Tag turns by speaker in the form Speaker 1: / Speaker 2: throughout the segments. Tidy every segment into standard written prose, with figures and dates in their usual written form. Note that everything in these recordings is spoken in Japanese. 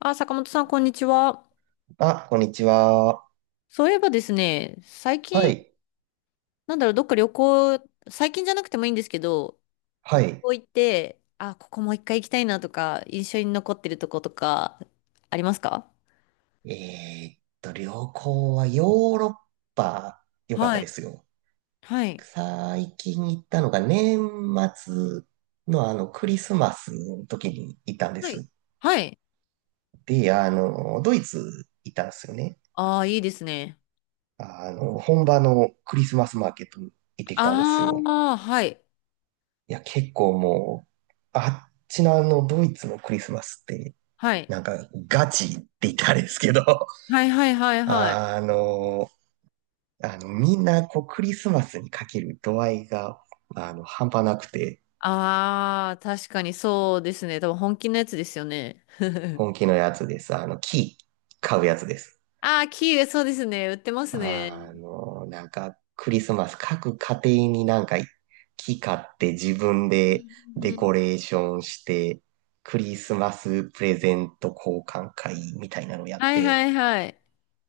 Speaker 1: あ、坂本さん、こんにちは。
Speaker 2: あ、こんにちは。
Speaker 1: そういえばですね、最
Speaker 2: は
Speaker 1: 近、
Speaker 2: い。
Speaker 1: どっか旅行、最近じゃなくてもいいんですけど、
Speaker 2: は
Speaker 1: 旅
Speaker 2: い。
Speaker 1: 行行って、あ、ここもう一回行きたいなとか、印象に残ってるとことか、ありますか？
Speaker 2: 旅行はヨーロッパ、良かっ
Speaker 1: は
Speaker 2: たで
Speaker 1: い。
Speaker 2: すよ。
Speaker 1: はい。
Speaker 2: 最近行ったのが年末のクリスマスの時に行ったんで
Speaker 1: はい。
Speaker 2: す。
Speaker 1: はい。
Speaker 2: で、ドイツ行ったんですよね。
Speaker 1: ああ、いいですね。
Speaker 2: 本場のクリスマスマーケットに行ってきたんです
Speaker 1: あ
Speaker 2: よ。
Speaker 1: あ、はい。
Speaker 2: いや、結構もう、あっちのドイツのクリスマスって、
Speaker 1: はい。
Speaker 2: なんか、ガチって言ったらあれですけど、
Speaker 1: はいはいはいはい。
Speaker 2: あのみんな、こう、クリスマスにかける度合いが、半端なくて、
Speaker 1: ああ、確かにそうですね。多分本気のやつですよね。
Speaker 2: 本気のやつです。木、買うやつです。
Speaker 1: ああ、キウイ、そうですね。売ってますね。
Speaker 2: なんか、クリスマス、各家庭になんか、木買って自分
Speaker 1: う
Speaker 2: で
Speaker 1: ん
Speaker 2: デ
Speaker 1: う
Speaker 2: コ
Speaker 1: ん
Speaker 2: レーションして、クリスマスプレゼント交換会みたいなのやっ
Speaker 1: はいは
Speaker 2: て、
Speaker 1: いはい。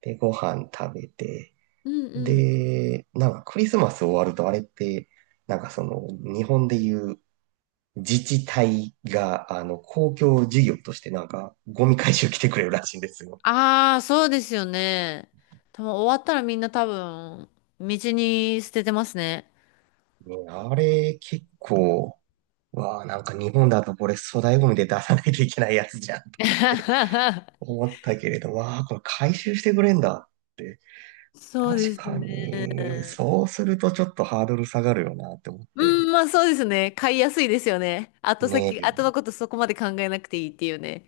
Speaker 2: で、ご飯食べて、
Speaker 1: うんうん。
Speaker 2: で、なんかクリスマス終わるとあれって、なんかその、日本でいう自治体が、公共事業としてなんか、ゴミ回収来てくれるらしいんですよ。
Speaker 1: ああ、そうですよね。多分終わったらみんな多分、道に捨ててますね。
Speaker 2: ね、あれ、結構、わあ、なんか日本だとこれ粗大ゴミで出さないといけないやつじゃんとかって 思ったけれど、わあ、これ回収してくれんだって。
Speaker 1: そうで
Speaker 2: 確
Speaker 1: す
Speaker 2: かに、
Speaker 1: ね。
Speaker 2: そうするとちょっとハードル下がるよなって思っ
Speaker 1: う
Speaker 2: て。
Speaker 1: ん、まあそうですね。買いやすいですよね。後
Speaker 2: ね
Speaker 1: 先、
Speaker 2: え、
Speaker 1: 後のことそこまで考えなくていいっていうね。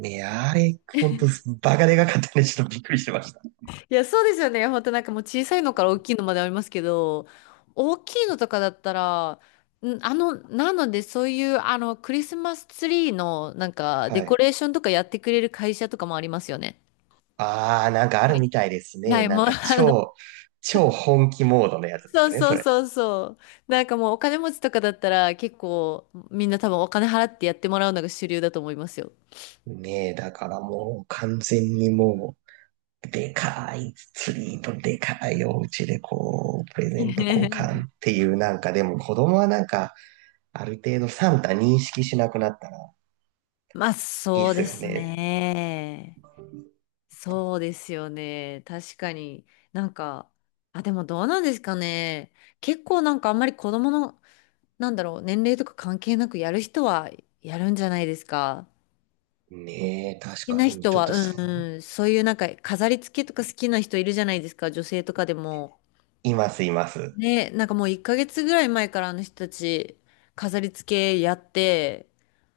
Speaker 2: ねえ、あれ、ほんと、バカでかかったね。ちょっとびっくりしてました。
Speaker 1: いや、そうですよね。本当なんかもう小さいのから大きいのまでありますけど、大きいのとかだったら、なのでそういうあのクリスマスツリーのなんかデ
Speaker 2: は
Speaker 1: コ
Speaker 2: い。
Speaker 1: レーションとかやってくれる会社とかもありますよね。
Speaker 2: ああ、なんかあ
Speaker 1: は
Speaker 2: る
Speaker 1: い。
Speaker 2: みたいです
Speaker 1: は
Speaker 2: ね。
Speaker 1: い、
Speaker 2: なん
Speaker 1: もう
Speaker 2: か 超、超本気モードのやつで
Speaker 1: そ
Speaker 2: す
Speaker 1: う
Speaker 2: ね、
Speaker 1: そ
Speaker 2: そ
Speaker 1: う
Speaker 2: れ。
Speaker 1: そうそう。なんかもうお金持ちとかだったら結構みんな多分お金払ってやってもらうのが主流だと思いますよ。
Speaker 2: ねえ、だからもう完全にもう、でかいツリーとでかいお家でこう、プレゼント交 換っていうなんか、でも子供はなんか、ある程度サンタ認識しなくなったら
Speaker 1: まあ
Speaker 2: いいっ
Speaker 1: そう
Speaker 2: す
Speaker 1: で
Speaker 2: よ
Speaker 1: す
Speaker 2: ね。
Speaker 1: ね。そうですよね。確かに。なんか、あ、でもどうなんですかね。結構なんかあんまり子供の、年齢とか関係なくやる人はやるんじゃないですか。
Speaker 2: ねえ、
Speaker 1: 好
Speaker 2: 確
Speaker 1: き
Speaker 2: か
Speaker 1: な
Speaker 2: に、
Speaker 1: 人
Speaker 2: ちょっ
Speaker 1: は、
Speaker 2: と
Speaker 1: う
Speaker 2: そ
Speaker 1: ん
Speaker 2: う、
Speaker 1: うん、そういうなんか飾り付けとか好きな人いるじゃないですか、女性とかでも。
Speaker 2: います、います。
Speaker 1: ね、なんかもう1ヶ月ぐらい前からあの人たち飾り付けやって、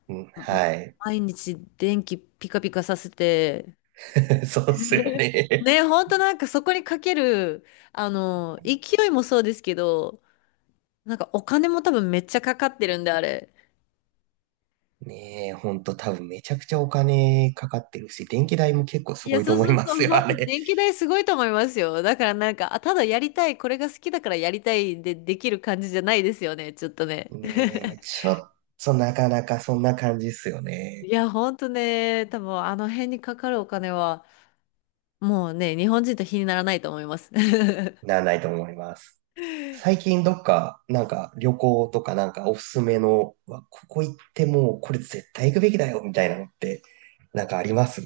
Speaker 2: うん、
Speaker 1: もう
Speaker 2: はい。
Speaker 1: 毎日電気ピカピカさせて、
Speaker 2: そうっすよ ね。
Speaker 1: ね、ほんとなんかそこにかける、あの、勢いもそうですけど、なんかお金も多分めっちゃかかってるんで、あれ。
Speaker 2: ねえ、ほんと多分めちゃくちゃお金かかってるし、電気代も結構す
Speaker 1: い
Speaker 2: ご
Speaker 1: や、
Speaker 2: いと
Speaker 1: そう
Speaker 2: 思い
Speaker 1: そう
Speaker 2: ま
Speaker 1: と、
Speaker 2: すよ、
Speaker 1: ほん
Speaker 2: あ
Speaker 1: と
Speaker 2: れ。
Speaker 1: 電気代すごいと思いますよ。だからなんか、あ、ただやりたい、これが好きだからやりたいでできる感じじゃないですよね、ちょっと ね。
Speaker 2: ねえ、ちょっとなかなかそんな感じっすよ
Speaker 1: い
Speaker 2: ね。
Speaker 1: や、ほんとね、多分あの辺にかかるお金は、もうね、日本人と比にならないと思います。
Speaker 2: なら ないと思います。最近どっか、なんか旅行とかなんかおすすめの、うわここ行ってもうこれ絶対行くべきだよ、みたいなのって、なんかあります？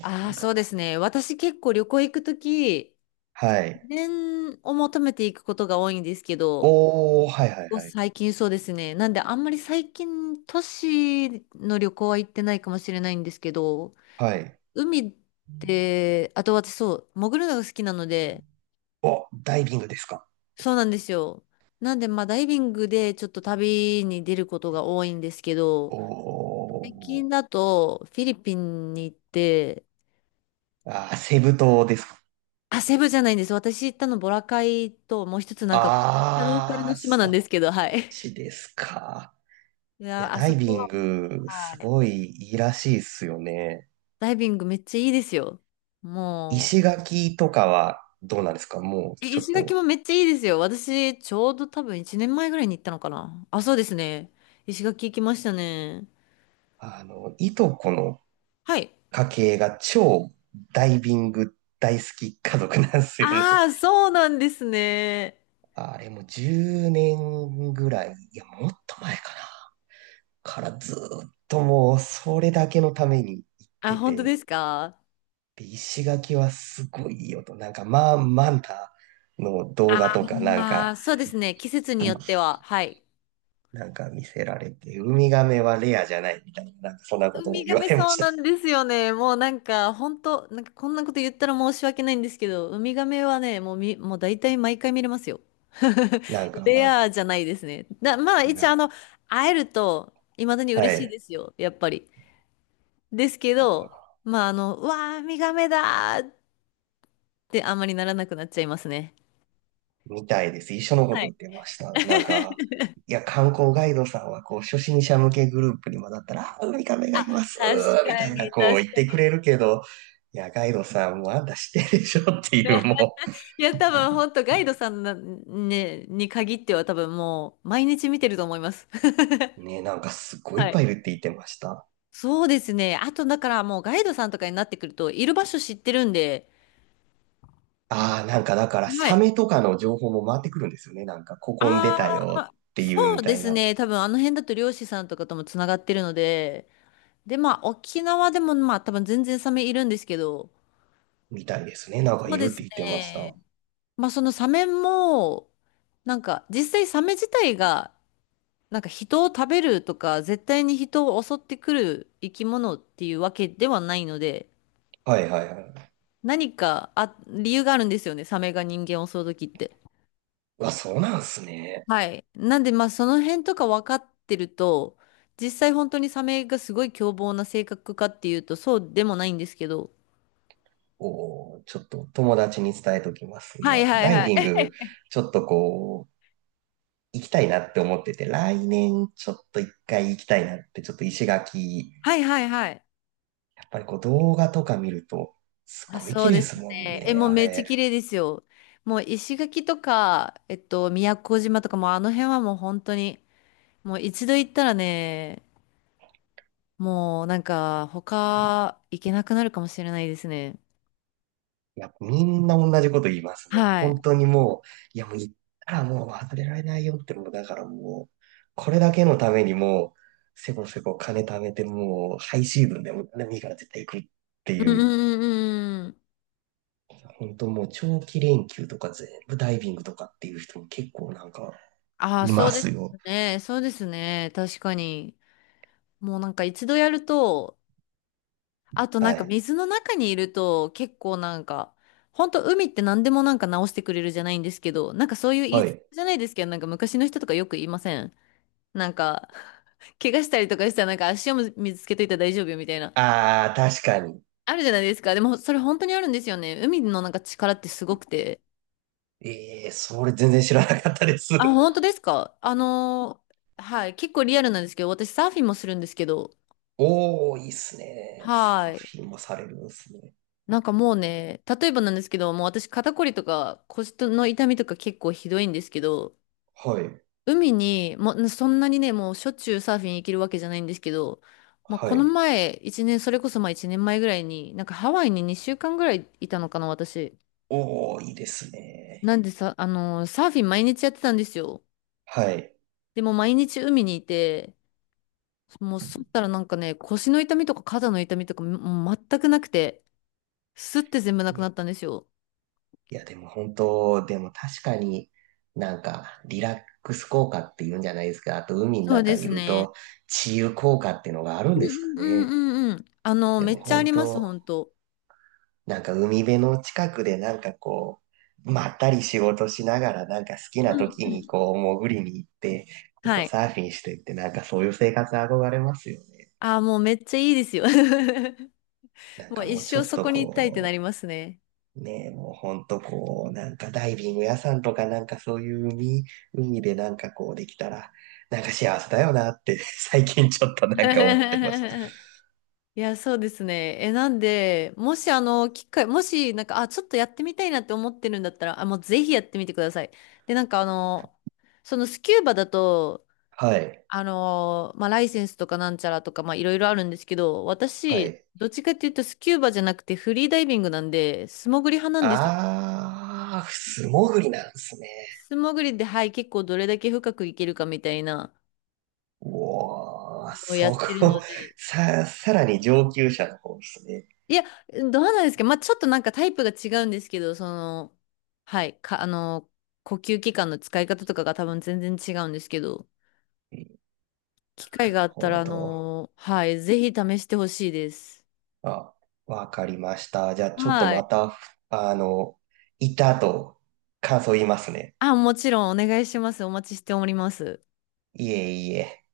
Speaker 1: ああ、そうですね。私結構旅行行くとき、
Speaker 2: は
Speaker 1: 自
Speaker 2: い。
Speaker 1: 然を求めていくことが多いんですけど、こ
Speaker 2: おー、はいはい
Speaker 1: こ
Speaker 2: はい。
Speaker 1: 最近そうですね。なんであんまり最近都市の旅行は行ってないかもしれないんですけど、
Speaker 2: はい。
Speaker 1: 海って、あと私そう、潜るのが好きなので、
Speaker 2: お、ダイビングですか？
Speaker 1: そうなんですよ。なんでまあダイビングでちょっと旅に出ることが多いんですけ
Speaker 2: お
Speaker 1: ど、最近
Speaker 2: ー。
Speaker 1: だとフィリピンに行って、
Speaker 2: あー、セブ島ですか？
Speaker 1: あ、セブじゃないんです。私行ったのボラカイともう一つなんかめっちゃローカル
Speaker 2: あ
Speaker 1: の
Speaker 2: ー、
Speaker 1: 島なんで
Speaker 2: そ
Speaker 1: すけど、はい。
Speaker 2: し ですか。
Speaker 1: い
Speaker 2: いや、
Speaker 1: や、あ
Speaker 2: ダ
Speaker 1: そ
Speaker 2: イ
Speaker 1: こ
Speaker 2: ビン
Speaker 1: はもう、
Speaker 2: グ、
Speaker 1: は
Speaker 2: す
Speaker 1: い。
Speaker 2: ごいいいらしいっすよね。
Speaker 1: ダイビングめっちゃいいですよ。も
Speaker 2: 石
Speaker 1: う、
Speaker 2: 垣とかはどうなんですか、もう、ちょっ
Speaker 1: 石垣
Speaker 2: と、
Speaker 1: もめっちゃいいですよ。私、ちょうど多分1年前ぐらいに行ったのかな。あ、そうですね。石垣行きましたね。
Speaker 2: いとこの
Speaker 1: はい。
Speaker 2: 家系が超ダイビング大好き家族なんですよね。
Speaker 1: ああ、そうなんですね。
Speaker 2: あれも10年ぐらい、いや、もっと前かな。からずーっともう、それだけのために行っ
Speaker 1: あ、
Speaker 2: て
Speaker 1: 本当
Speaker 2: て、
Speaker 1: ですか？
Speaker 2: で、石垣はすごいいいよと。なんか、まあ、マンタの動画とか、なん
Speaker 1: ああ
Speaker 2: か、
Speaker 1: ー、そうですね。季節によっては。はい。
Speaker 2: なんか見せられて、ウミガメはレアじゃないみたいな、なんかそんなこ
Speaker 1: ウ
Speaker 2: と
Speaker 1: ミ
Speaker 2: も
Speaker 1: ガ
Speaker 2: 言わ
Speaker 1: メ
Speaker 2: れま
Speaker 1: そう
Speaker 2: した。
Speaker 1: なんですよね。もうなんか、本当なんかこんなこと言ったら申し訳ないんですけど、ウミガメはね、もう大体毎回見れますよ。
Speaker 2: なんか、
Speaker 1: レ
Speaker 2: な、
Speaker 1: アじゃないですね。だ、まあ一応あの、会えると、未だに
Speaker 2: は
Speaker 1: 嬉しいで
Speaker 2: い。
Speaker 1: すよ。やっぱり。ですけ
Speaker 2: なん
Speaker 1: ど、
Speaker 2: か、
Speaker 1: まあ、あの、うわー、ウミガメだーってあんまりならなくなっちゃいますね。
Speaker 2: みたいです。一緒のこ
Speaker 1: は
Speaker 2: と言
Speaker 1: い。
Speaker 2: ってました。なんか、いや、観光ガイドさんは、こう、初心者向けグループにもだったら、あウミガメがいます
Speaker 1: 確
Speaker 2: み
Speaker 1: か
Speaker 2: たいな、
Speaker 1: に、
Speaker 2: こ
Speaker 1: 確
Speaker 2: う言っ
Speaker 1: か
Speaker 2: てくれ
Speaker 1: に。
Speaker 2: るけど、いや、ガイドさんもあんた知ってるでしょっていう、も
Speaker 1: いや、多分、本当ガイドさんな、ね、に限っては多分もう、毎日見てると思います。
Speaker 2: う、ね、なんかすっごいいっ
Speaker 1: は
Speaker 2: ぱいい
Speaker 1: い。
Speaker 2: るって言ってました。
Speaker 1: そうですね。あと、だからもう、ガイドさんとかになってくると、いる場所知ってるんで、
Speaker 2: ああ、なんかだから、
Speaker 1: は
Speaker 2: サ
Speaker 1: い。
Speaker 2: メとかの情報も回ってくるんですよね。なんか、ここに出
Speaker 1: あ
Speaker 2: たよ
Speaker 1: あ、
Speaker 2: っていう
Speaker 1: そ
Speaker 2: み
Speaker 1: う
Speaker 2: た
Speaker 1: で
Speaker 2: い
Speaker 1: す
Speaker 2: な。
Speaker 1: ね。多分、あの辺だと漁師さんとかともつながってるので、で、まあ、沖縄でも、まあ、多分全然サメいるんですけど、
Speaker 2: みたいですね。なんか
Speaker 1: そ
Speaker 2: い
Speaker 1: うで
Speaker 2: るって
Speaker 1: す
Speaker 2: 言ってまし
Speaker 1: ね。
Speaker 2: た。
Speaker 1: まあそのサメも、なんか実際サメ自体が、なんか人を食べるとか、絶対に人を襲ってくる生き物っていうわけではないので、
Speaker 2: はいはいはい。
Speaker 1: 何かあ、理由があるんですよね、サメが人間を襲う時って。
Speaker 2: あ、そうなんすね。
Speaker 1: はい。なんでまあその辺とか分かってると、実際本当にサメがすごい凶暴な性格かっていうと、そうでもないんですけど。
Speaker 2: おー、ちょっと友達に伝えときます。い
Speaker 1: はい
Speaker 2: や、
Speaker 1: はい
Speaker 2: ダイ
Speaker 1: はい。
Speaker 2: ビン グ、ちょっとこう、行きたいなって思ってて、来年ちょっと一回行きたいなって、ちょっと石垣、
Speaker 1: はいはいはい。
Speaker 2: やっぱりこう動画とか見ると、す
Speaker 1: あ、
Speaker 2: ごい
Speaker 1: そ
Speaker 2: 綺
Speaker 1: う
Speaker 2: 麗
Speaker 1: で
Speaker 2: で
Speaker 1: す
Speaker 2: すもん
Speaker 1: ね。え、
Speaker 2: ね、
Speaker 1: もう
Speaker 2: あ
Speaker 1: めっちゃ
Speaker 2: れ。
Speaker 1: 綺麗ですよ。もう石垣とか、宮古島とかもうあの辺はもう本当に、もう一度行ったらね、もうなんか他行けなくなるかもしれないですね。
Speaker 2: いや、みんな同じこと言いますね。もう
Speaker 1: は
Speaker 2: 本
Speaker 1: い。
Speaker 2: 当にもう、いやもう行ったらもう忘れられないよって、もうだからもう、これだけのためにもう、せこせこ金貯めてもう、ハイシーズンでも何でもいいから絶対行くって
Speaker 1: うん
Speaker 2: い
Speaker 1: う
Speaker 2: う、
Speaker 1: んうんうん。
Speaker 2: 本当もう長期連休とか全部ダイビングとかっていう人も結構なんか
Speaker 1: ああ、
Speaker 2: い
Speaker 1: そ
Speaker 2: ま
Speaker 1: うです
Speaker 2: すよ。
Speaker 1: ね。そうですね。確かに。もうなんか一度やると、あとなん
Speaker 2: は
Speaker 1: か
Speaker 2: い。
Speaker 1: 水の中にいると結構なんか、ほんと海って何でもなんか直してくれるじゃないんですけど、なんかそういう言い
Speaker 2: は
Speaker 1: 伝
Speaker 2: い。
Speaker 1: えじゃないですけど、なんか昔の人とかよく言いません？なんか、怪我したりとかしたらなんか足を水つけといたら大丈夫よみたいな。
Speaker 2: ああ、確かに。
Speaker 1: あるじゃないですか。でもそれ本当にあるんですよね。海のなんか力ってすごくて。
Speaker 2: ええ、それ全然知らなかったです。
Speaker 1: あ、本当ですか？はい。結構リアルなんですけど、私サーフィンもするんですけど、
Speaker 2: おー、いいっすね。サ
Speaker 1: は
Speaker 2: ー
Speaker 1: い。
Speaker 2: フィンもされるんですね。
Speaker 1: なんかもうね、例えばなんですけど、もう私肩こりとか腰の痛みとか結構ひどいんですけど、
Speaker 2: はい。
Speaker 1: 海に、もうそんなにね、もうしょっちゅうサーフィン行けるわけじゃないんですけど、まあこ
Speaker 2: は
Speaker 1: の
Speaker 2: い。
Speaker 1: 前、一年、それこそまあ一年前ぐらいに、なんかハワイに2週間ぐらいいたのかな、私。
Speaker 2: おー、いいですね。
Speaker 1: なんでさ、サーフィン毎日やってたんですよ。
Speaker 2: はい。
Speaker 1: でも毎日海にいて、もうそったらなんかね、腰の痛みとか肩の痛みとかもう全くなくて、スッて全部なくなったんですよ。
Speaker 2: いや、でも本当、でも確かになんかリラックス効果っていうんじゃないですか。あと海の
Speaker 1: そうで
Speaker 2: 中い
Speaker 1: す
Speaker 2: る
Speaker 1: ね。
Speaker 2: と治癒効果っていうのがある
Speaker 1: う
Speaker 2: んですか
Speaker 1: んうんう
Speaker 2: ね。
Speaker 1: んうんうん。あの、
Speaker 2: で
Speaker 1: め
Speaker 2: も
Speaker 1: っちゃあ
Speaker 2: 本
Speaker 1: ります、
Speaker 2: 当、
Speaker 1: 本当。
Speaker 2: なんか海辺の近くでなんかこう、まったり仕事しながらなんか好きな
Speaker 1: うん
Speaker 2: 時
Speaker 1: う
Speaker 2: に
Speaker 1: ん。
Speaker 2: こう潜りに行って、ちょっ
Speaker 1: は
Speaker 2: と
Speaker 1: い。
Speaker 2: サーフィンしてってなんかそういう生活憧れますよね。
Speaker 1: ああ、もうめっちゃいいですよ。
Speaker 2: なん
Speaker 1: も
Speaker 2: か
Speaker 1: う一
Speaker 2: もうちょ
Speaker 1: 生
Speaker 2: っ
Speaker 1: そ
Speaker 2: と
Speaker 1: こに行きたいってな
Speaker 2: こ
Speaker 1: り
Speaker 2: う、
Speaker 1: ますね。
Speaker 2: ねえ、もうほんとこう、なんかダイビング屋さんとかなんかそういう海、海でなんかこうできたら、なんか幸せだよなって 最近ちょっとなんか思ってます。
Speaker 1: いや、そうですね。え、なんで、もしあの、機会、もし、なんか、あ、ちょっとやってみたいなって思ってるんだったら、あ、もうぜひやってみてください。で、なんかあの、そのスキューバだと、
Speaker 2: はい、
Speaker 1: まあ、ライセンスとかなんちゃらとか、まあ、いろいろあるんですけど、
Speaker 2: は
Speaker 1: 私、
Speaker 2: い。
Speaker 1: どっちかっていうとスキューバじゃなくてフリーダイビングなんで、素潜り派なんですよ。
Speaker 2: あー、素潜りなんですね。
Speaker 1: 素潜りで、はい、結構どれだけ深くいけるかみたいな
Speaker 2: おー、
Speaker 1: のをや
Speaker 2: そ
Speaker 1: ってるの
Speaker 2: こ、
Speaker 1: で、
Speaker 2: さ、さらに上級者の方ですね。
Speaker 1: いや、どうなんですか、まあ、ちょっとなんかタイプが違うんですけど、その、はい、か、あのー呼吸器官の使い方とかが多分全然違うんですけど、
Speaker 2: な
Speaker 1: 機会
Speaker 2: る
Speaker 1: があった
Speaker 2: ほ
Speaker 1: ら、
Speaker 2: ど。
Speaker 1: はい、ぜひ試してほしいです。
Speaker 2: あ、わかりました。じゃあちょっと
Speaker 1: は
Speaker 2: ま
Speaker 1: い。
Speaker 2: た、あの、いたと感想言いますね。
Speaker 1: あ、もちろんお願いします。お待ちしております。
Speaker 2: いえいえ。